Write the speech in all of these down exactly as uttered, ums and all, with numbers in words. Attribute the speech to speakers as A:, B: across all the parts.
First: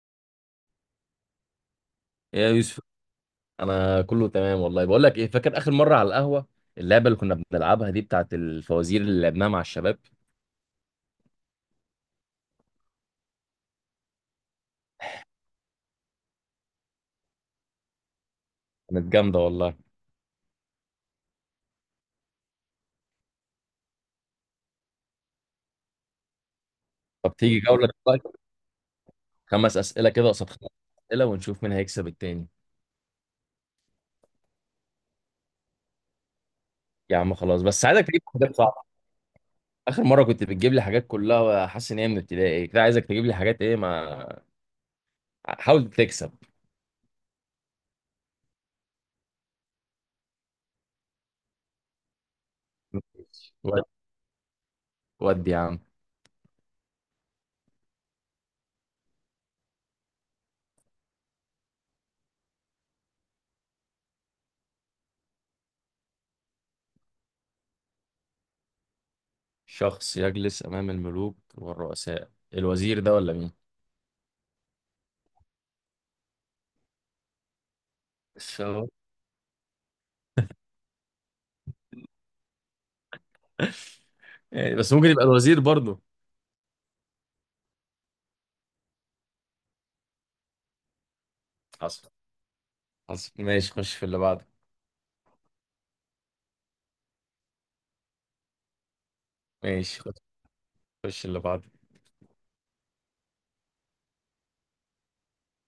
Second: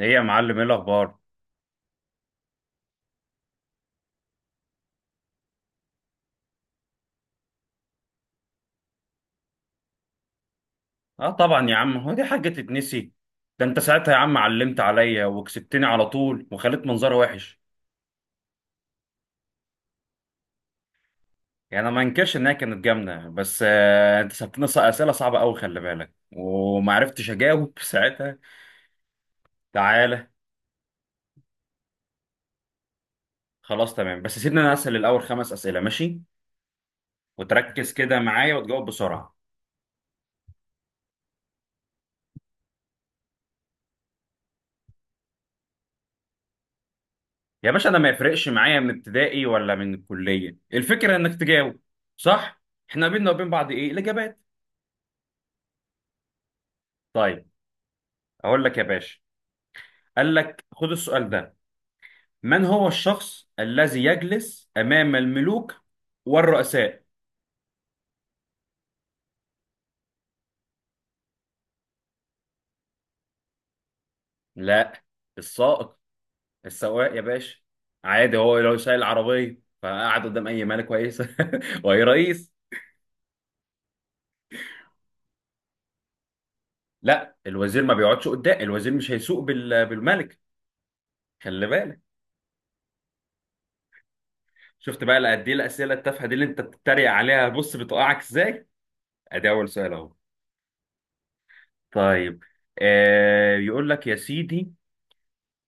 A: ايه يا معلم، ايه الاخبار؟
B: إيه يا يوسف، انا كله تمام والله. بقول لك ايه، فاكر اخر مره على القهوه اللعبه اللي كنا بنلعبها دي بتاعت الفوازير اللي لعبناها مع الشباب؟
A: اه طبعا يا عم، هو دي حاجه تتنسي؟ ده انت ساعتها يا عم علمت عليا وكسبتني على طول وخليت منظري وحش.
B: كانت جامده والله.
A: يعني انا ما انكرش انها كانت جامده، بس آه انت سبتني ص- اسئله صعبه قوي، خلي بالك، وما عرفتش
B: طب تيجي
A: اجاوب
B: جوله دلوقتي؟
A: ساعتها.
B: خمس اسئله
A: تعالى.
B: كده قصاد خمس اسئله، ونشوف مين هيكسب التاني.
A: خلاص تمام، بس سيبني انا اسال الاول، خمس اسئله ماشي؟
B: يا عم خلاص، بس
A: وتركز
B: عايزك
A: كده
B: تجيب
A: معايا
B: حاجات
A: وتجاوب
B: صعبه.
A: بسرعه.
B: اخر مره كنت بتجيب لي حاجات كلها حاسس ان هي من ابتدائي، كده عايزك تجيب لي حاجات ايه ما، حاول تكسب.
A: يا باشا انا ما يفرقش معايا من ابتدائي ولا من الكليه، الفكره انك تجاوب صح. احنا بينا وبين بعض،
B: ود
A: ايه الاجابات؟
B: ودي يا عم.
A: طيب اقول لك يا باشا، قال لك خد السؤال ده: من هو الشخص الذي يجلس أمام الملوك والرؤساء؟
B: شخص يجلس امام الملوك والرؤساء، الوزير ده ولا مين؟
A: لا، السائق، السواق يا باشا. عادي، هو لو
B: الشاور،
A: سايق العربية فقعد قدام أي مالك كويسة وأي رئيس.
B: يعني. بس ممكن يبقى الوزير برضه.
A: لا، الوزير ما بيقعدش قدام، الوزير مش هيسوق بال- بالملك، خلي بالك.
B: حصل، حصل، ماشي، خش في اللي بعده.
A: شفت بقى قد ايه الأسئلة التافهة دي اللي أنت بتتريق عليها، بص بتوقعك إزاي. أدي أول سؤال
B: ماشي،
A: أهو.
B: خش، خش اللي بعده.
A: طيب، آه يقول لك يا سيدي:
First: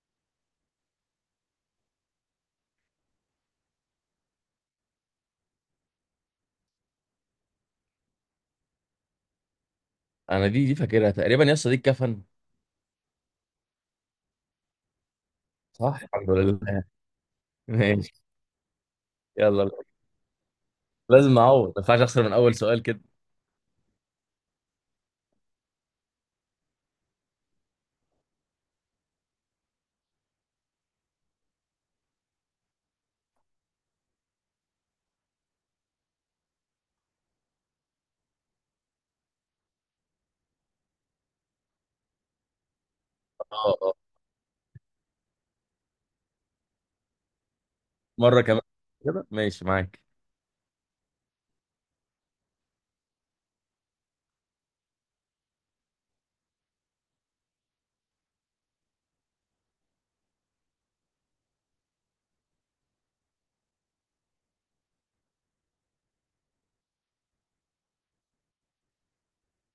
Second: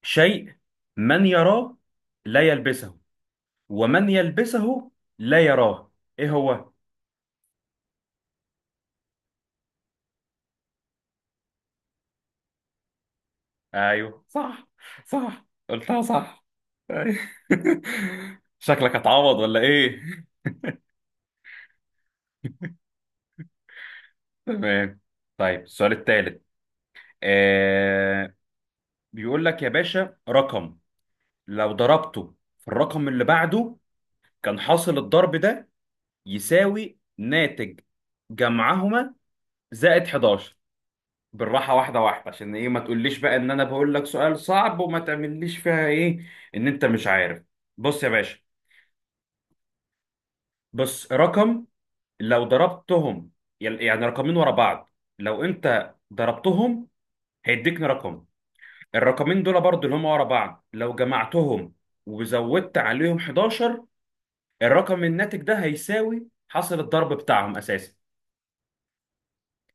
A: شيء من يراه لا يلبسه، ومن يلبسه لا يراه، ايه هو؟
B: انا دي دي فاكرها تقريبا يا اسطى، دي الكفن.
A: ايوه صح، صح
B: صح،
A: قلتها
B: الحمد
A: صح.
B: لله.
A: أيوة.
B: ماشي.
A: شكلك هتعوض ولا
B: يلا،
A: ايه؟
B: لازم اعوض، ما ينفعش اخسر من اول سؤال كده.
A: تمام، طيب السؤال الثالث، آه بيقول لك يا باشا: رقم لو ضربته في الرقم اللي بعده كان حاصل الضرب ده يساوي ناتج جمعهما زائد حداشر. بالراحة، واحدة واحدة، عشان ايه ما تقوليش بقى ان انا
B: اه،
A: بقول
B: اه،
A: لك سؤال صعب وما تعمليش فيها ايه، ان انت مش عارف. بص يا باشا،
B: مره كمان كده ماشي معاك.
A: بص رقم لو ضربتهم، يل- يعني رقمين ورا بعض، لو انت ضربتهم هيديكني رقم، الرقمين دول برضو اللي هم ورا بعض لو جمعتهم وزودت عليهم حداشر، الرقم الناتج ده هيساوي حاصل الضرب بتاعهم اساسا،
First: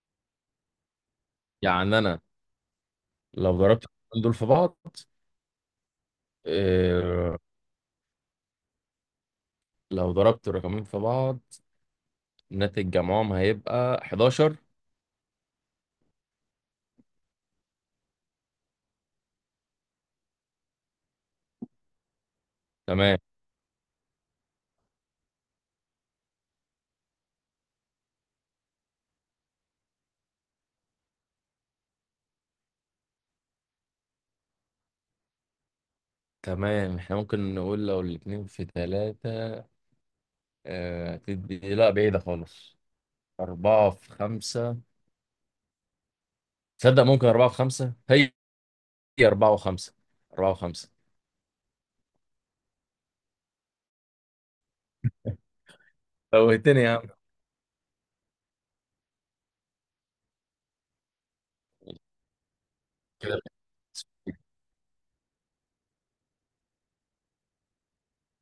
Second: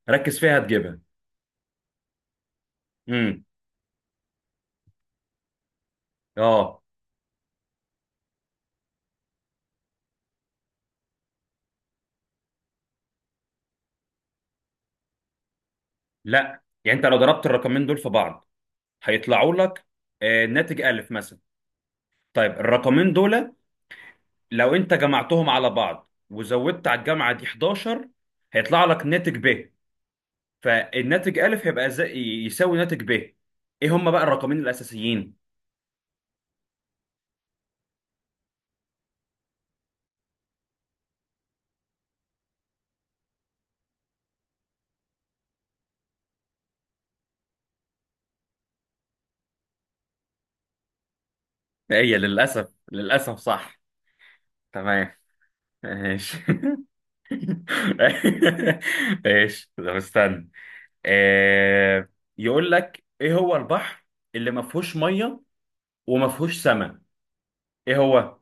A: ركز فيها هتجيبها.
B: يعني انا
A: امم
B: لو ضربت الرقمين دول في بعض،
A: اه
B: إيه، لو ضربت الرقمين في بعض ناتج جمعهم هيبقى أحد عشر؟
A: لا، يعني انت لو ضربت الرقمين دول في بعض هيطلعوا لك، آه، ناتج ألف مثلا. طيب الرقمين
B: تمام.
A: دول لو أنت جمعتهم على بعض وزودت على الجامعة دي حداشر هيطلع لك ناتج ب، فالناتج ألف هيبقى زي، يساوي ناتج ب، إيه هما بقى الرقمين الأساسيين؟
B: تمام، احنا ممكن نقول لو الاتنين في ثلاثة. آه، تدي لا، بعيدة خالص. أربعة في خمسة. تصدق ممكن أربعة في خمسة؟ هي هي أربعة وخمسة، أربعة وخمسة.
A: إيه هي، للأسف للأسف صح. تمام، ماشي
B: فوهتني يا عم،
A: ماشي، طب استنى، آه، يقول لك: إيه
B: كده.
A: هو البحر اللي ما فيهوش مية وما فيهوش سماء؟ إيه هو؟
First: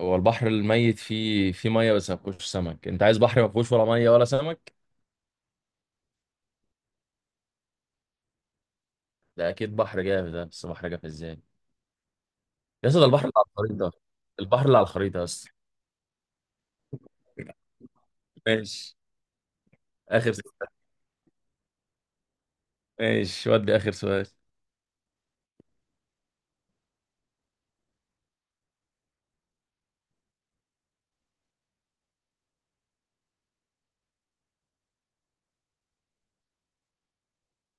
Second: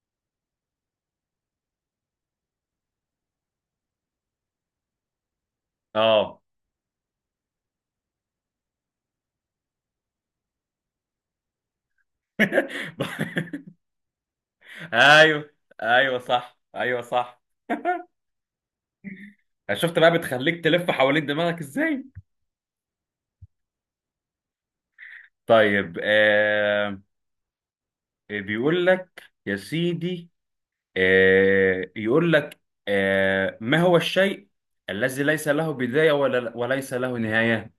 B: هو البحر الميت فيه فيه مية بس ما فيهوش سمك. أنت عايز بحر ما فيهوش ولا مية ولا سمك؟
A: آه.
B: ده أكيد بحر جاف، ده بس بحر جاف إزاي؟ يا اسطى، ده البحر اللي على الخريطة، البحر اللي على الخريطة بس.
A: ايوه ايوه صح، ايوه صح.
B: ماشي،
A: شفت بقى
B: آخر
A: بتخليك
B: سؤال.
A: تلف حوالين دماغك ازاي.
B: ماشي، ودي آخر سؤال.
A: طيب، آه آه، بيقول لك يا سيدي، آه يقول لك، آه ما هو الشيء الذي ليس له بداية ولا وليس له نهاية؟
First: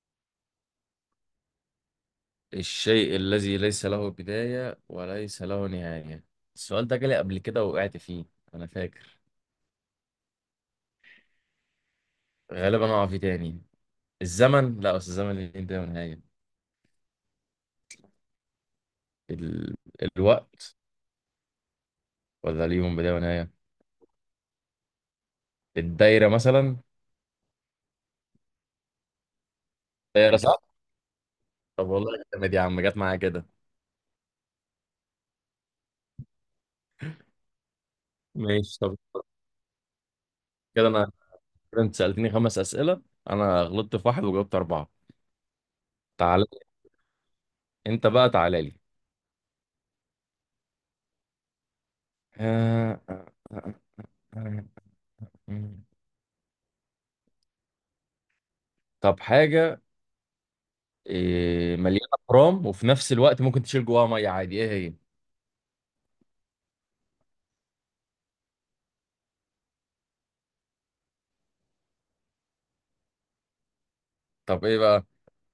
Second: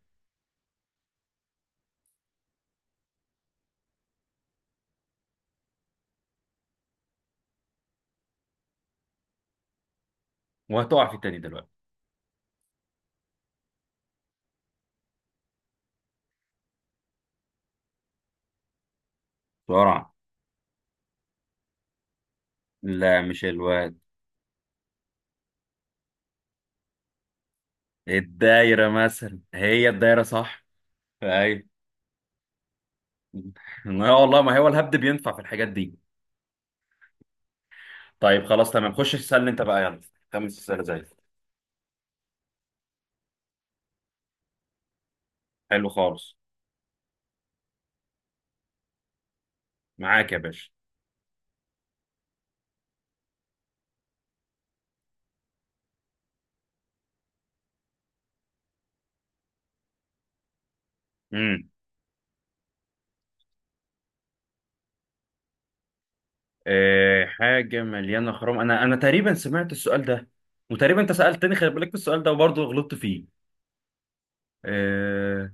B: الشيء الذي ليس له بداية وليس له نهاية. السؤال ده جالي قبل كده ووقعت فيه، أنا فاكر.
A: وهتقع في التاني دلوقتي.
B: غالبا هقع فيه تاني. الزمن، لا، بس الزمن ليه بداية ونهاية. ال...
A: بسرعة.
B: الوقت، ولا ليهم بداية
A: لا، مش
B: ونهاية؟
A: الواد.
B: الدايرة مثلا.
A: الدايرة مثلا، هي الدايرة
B: دايرة، صح،
A: صح.
B: صح.
A: ايوه.
B: طب والله جامد يا عم، جت معايا كده.
A: ما هو والله، ما هو الهبد بينفع في الحاجات دي. طيب خلاص
B: ماشي،
A: تمام،
B: طب.
A: خش اسألني انت بقى، يلا. خمس اسئلة
B: كده
A: زي
B: انا
A: الفل.
B: كده انت سألتني خمس أسئلة، انا غلطت في واحد وجاوبت أربعة.
A: حلو خالص.
B: تعال، انت بقى تعالى لي.
A: معاك يا باشا.
B: آه، آه، آه، آه، آه. آه. طب حاجة،
A: امم
B: إيه، مليانة برام وفي نفس الوقت ممكن تشيل جواها مية عادي، ايه هي؟
A: آه حاجة مليانة خرام، انا انا تقريبا سمعت السؤال ده، وتقريبا انت سألتني خلي بالك في السؤال ده وبرضه غلطت فيه.
B: طب ايه بقى؟
A: اه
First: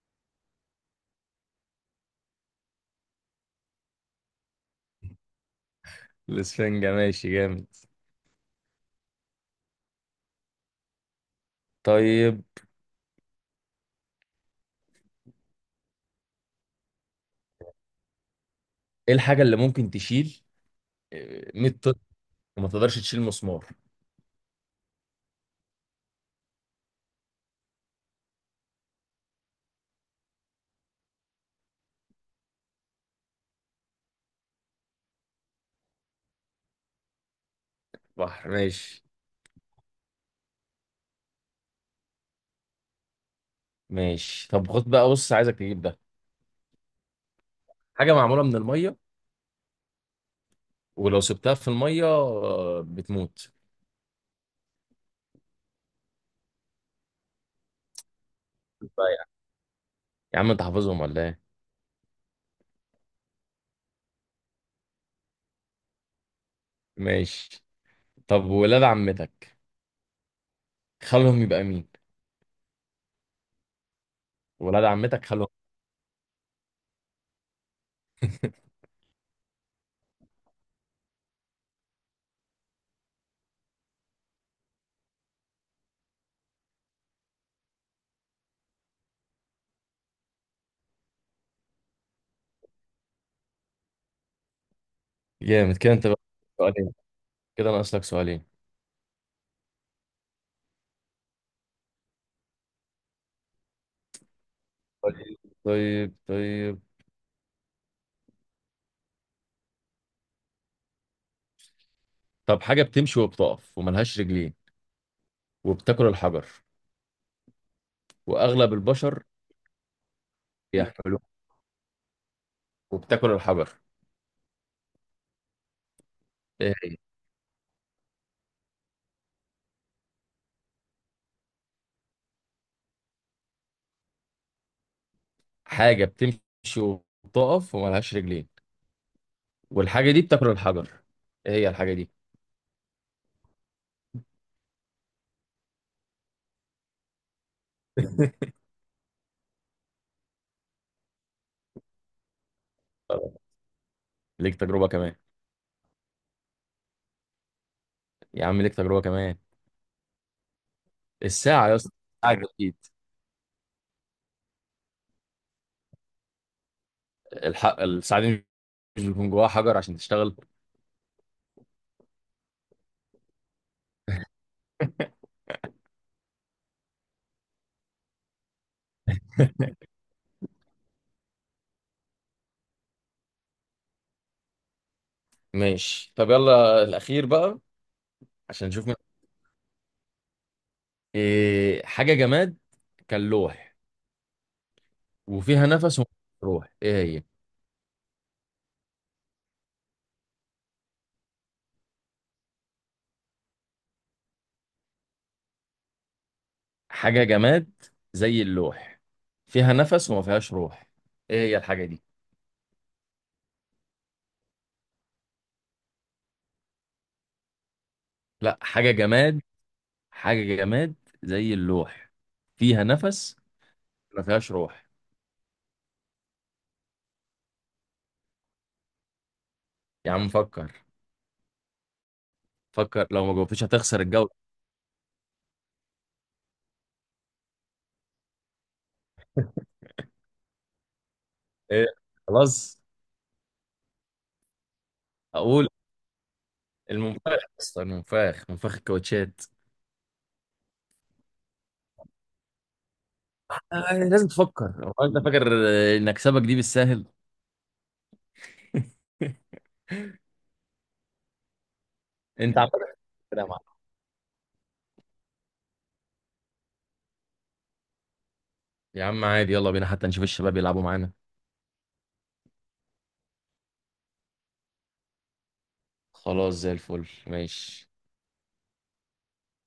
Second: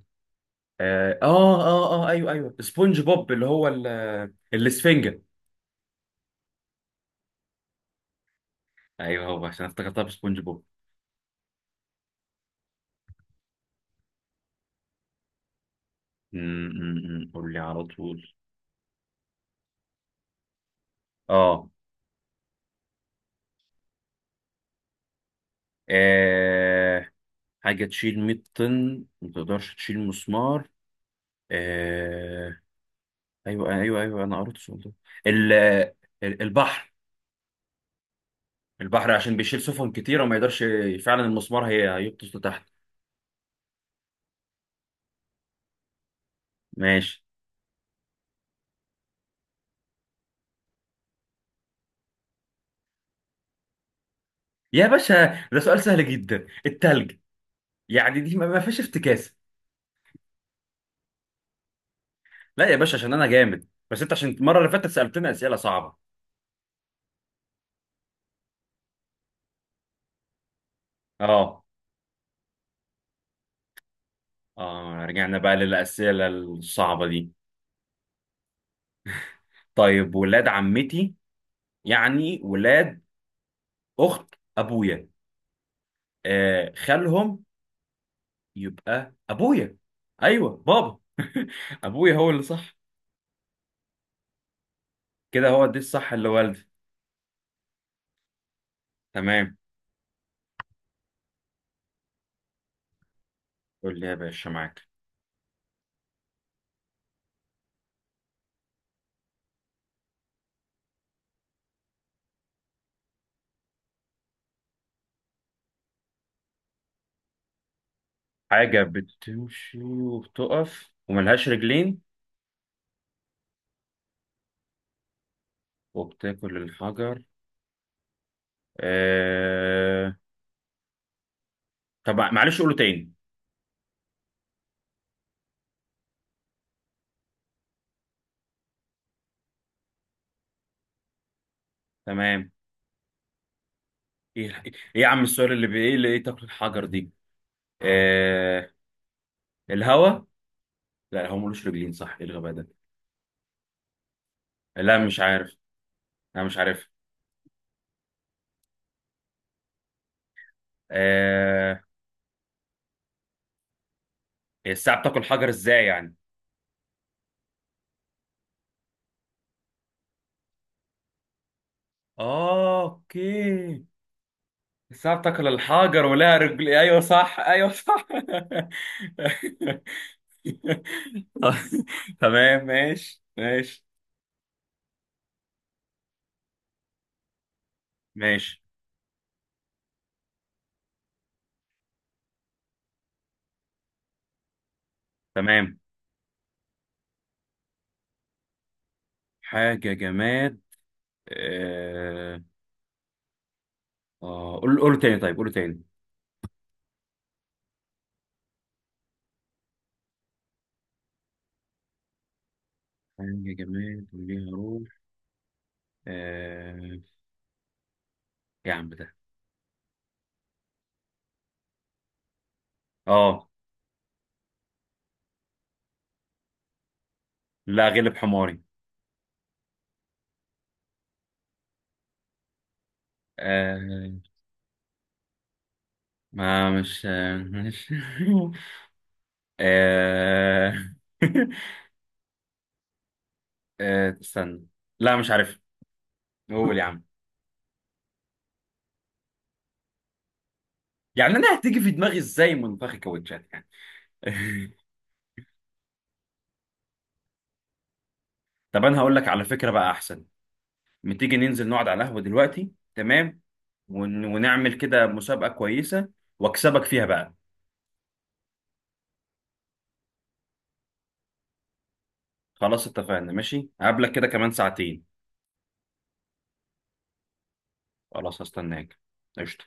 A: اه اه اه آه، آه، ايوه ايوه سبونج بوب، اللي هو ال- الاسفنجة.
B: الاسفنجة، ماشي، جامد.
A: ايوه هو عشان افتكرتها بسبونج بوب.
B: طيب
A: أمم، أمم، أمم. قول لي على طول.
B: ايه الحاجة اللي ممكن تشيل
A: اه
B: 100 طن وما تقدرش تشيل مسمار؟
A: آه، حاجة تشيل مية طن ما تقدرش تشيل مسمار. آه ايوه ايوه ايوه انا قريت السؤال ده، ال- ال- البحر
B: بحر، ماشي.
A: البحر عشان بيشيل سفن كتيرة وما يقدرش، فعلا المسمار هي هيغطس لتحت.
B: ماشي، طب خد بقى، بص عايزك تجيب ده.
A: ماشي
B: حاجة معمولة من المية، ولو سبتها في المية آه، بتموت.
A: يا باشا، ده سؤال سهل جدا، التلج. يعني دي ما ما فيهاش
B: بقى يعني.
A: افتكاسة.
B: يا عم انت حافظهم ولا ايه؟
A: لا يا باشا، عشان انا جامد، بس انت عشان المرة اللي فاتت سألتنا أسئلة صعبة.
B: ماشي، طب ولاد عمتك خلهم
A: اه
B: يبقى مين؟ ولاد
A: اه
B: عمتك
A: رجعنا
B: خلهم.
A: بقى للأسئلة الصعبة دي. طيب ولاد عمتي يعني ولاد أخت أبويا، آه خالهم يبقى أبويا، أيوه بابا. أبويا هو اللي صح، كده هو
B: جامد
A: دي
B: كده انت
A: الصح،
B: بقى.
A: اللي والدي.
B: سؤالين، كده ناقص لك سؤالين.
A: تمام، قول لي يا باشا، معاك.
B: طيب، طيب، طيب، طب حاجة بتمشي وبتقف وملهاش رجلين، وبتاكل الحجر، وأغلب
A: حاجة
B: البشر
A: بتمشي وبتقف
B: بيحملوه،
A: وملهاش رجلين
B: وبتاكل الحجر.
A: وبتاكل
B: آه،
A: الحجر. آه... طب معلش قوله تاني.
B: حاجة بتمشي وبتقف وملهاش رجلين، والحاجة دي بتاكل الحجر، ايه هي الحاجة دي؟
A: تمام، ايه ايه يا عم السؤال اللي بي... ايه اللي ايه تاكل الحجر دي. آه... الهوا. لا هو ملوش رجلين صح، ايه الغباء ده.
B: طب، ليك تجربة
A: لا
B: كمان.
A: مش عارف، انا مش عارف.
B: يا عم ليك تجربة كمان. الساعة يا
A: آه...
B: اسطى، الساعة أكيد.
A: الساعة بتاكل حجر ازاي يعني؟
B: الحق، الساعة دي مش بيكون جواها حجر عشان تشتغل؟
A: اه اوكي، الساعة بتاكل الحجر ولها رجل، ايوه صح، ايوه صح. تمام، ماشي ماشي
B: ماشي، طب يلا الأخير بقى.
A: ماشي.
B: عشان نشوف من... إيه حاجة جماد كان لوح، وفيها
A: تمام،
B: نفس وما فيهاش روح، ايه هي؟
A: حاجة جماد. آه آه قول قول تاني، طيب قول تاني.
B: حاجة جماد زي اللوح، فيها نفس وما فيهاش روح، ايه هي الحاجة دي؟
A: حاجة جماد وليها روح. آه إيه؟
B: لا،
A: يا عم
B: حاجة
A: ده،
B: جماد. حاجة جماد زي اللوح، فيها نفس،
A: اه
B: ما فيهاش روح.
A: لا، غلب حماري.
B: يا عم فكر، فكر، لو ما جاوبتش هتخسر
A: آه
B: الجولة.
A: ما مش آه، مش. آه.
B: ايه، خلاص،
A: آه استنى. لا مش عارف.
B: اقول.
A: قول يا عم.
B: المنفاخ، اصلا المنفاخ، منفاخ الكاوتشات.
A: يعني انا هتيجي في دماغي ازاي منفخ كاوتشات يعني.
B: آه، لازم تفكر. هو انت فاكر آه، ان اكسبك دي بالسهل؟
A: طب انا هقول لك على فكرة بقى احسن، ما تيجي ننزل نقعد على القهوة
B: انت عمال
A: دلوقتي، تمام؟
B: كده يا معلم.
A: ون... ونعمل كده مسابقة كويسة واكسبك فيها بقى.
B: يا عم عادي، يلا بينا حتى نشوف الشباب يلعبوا معانا.
A: خلاص اتفقنا، ماشي، هقابلك كده كمان ساعتين.
B: خلاص، زي الفل، ماشي.
A: خلاص هستناك، قشطة.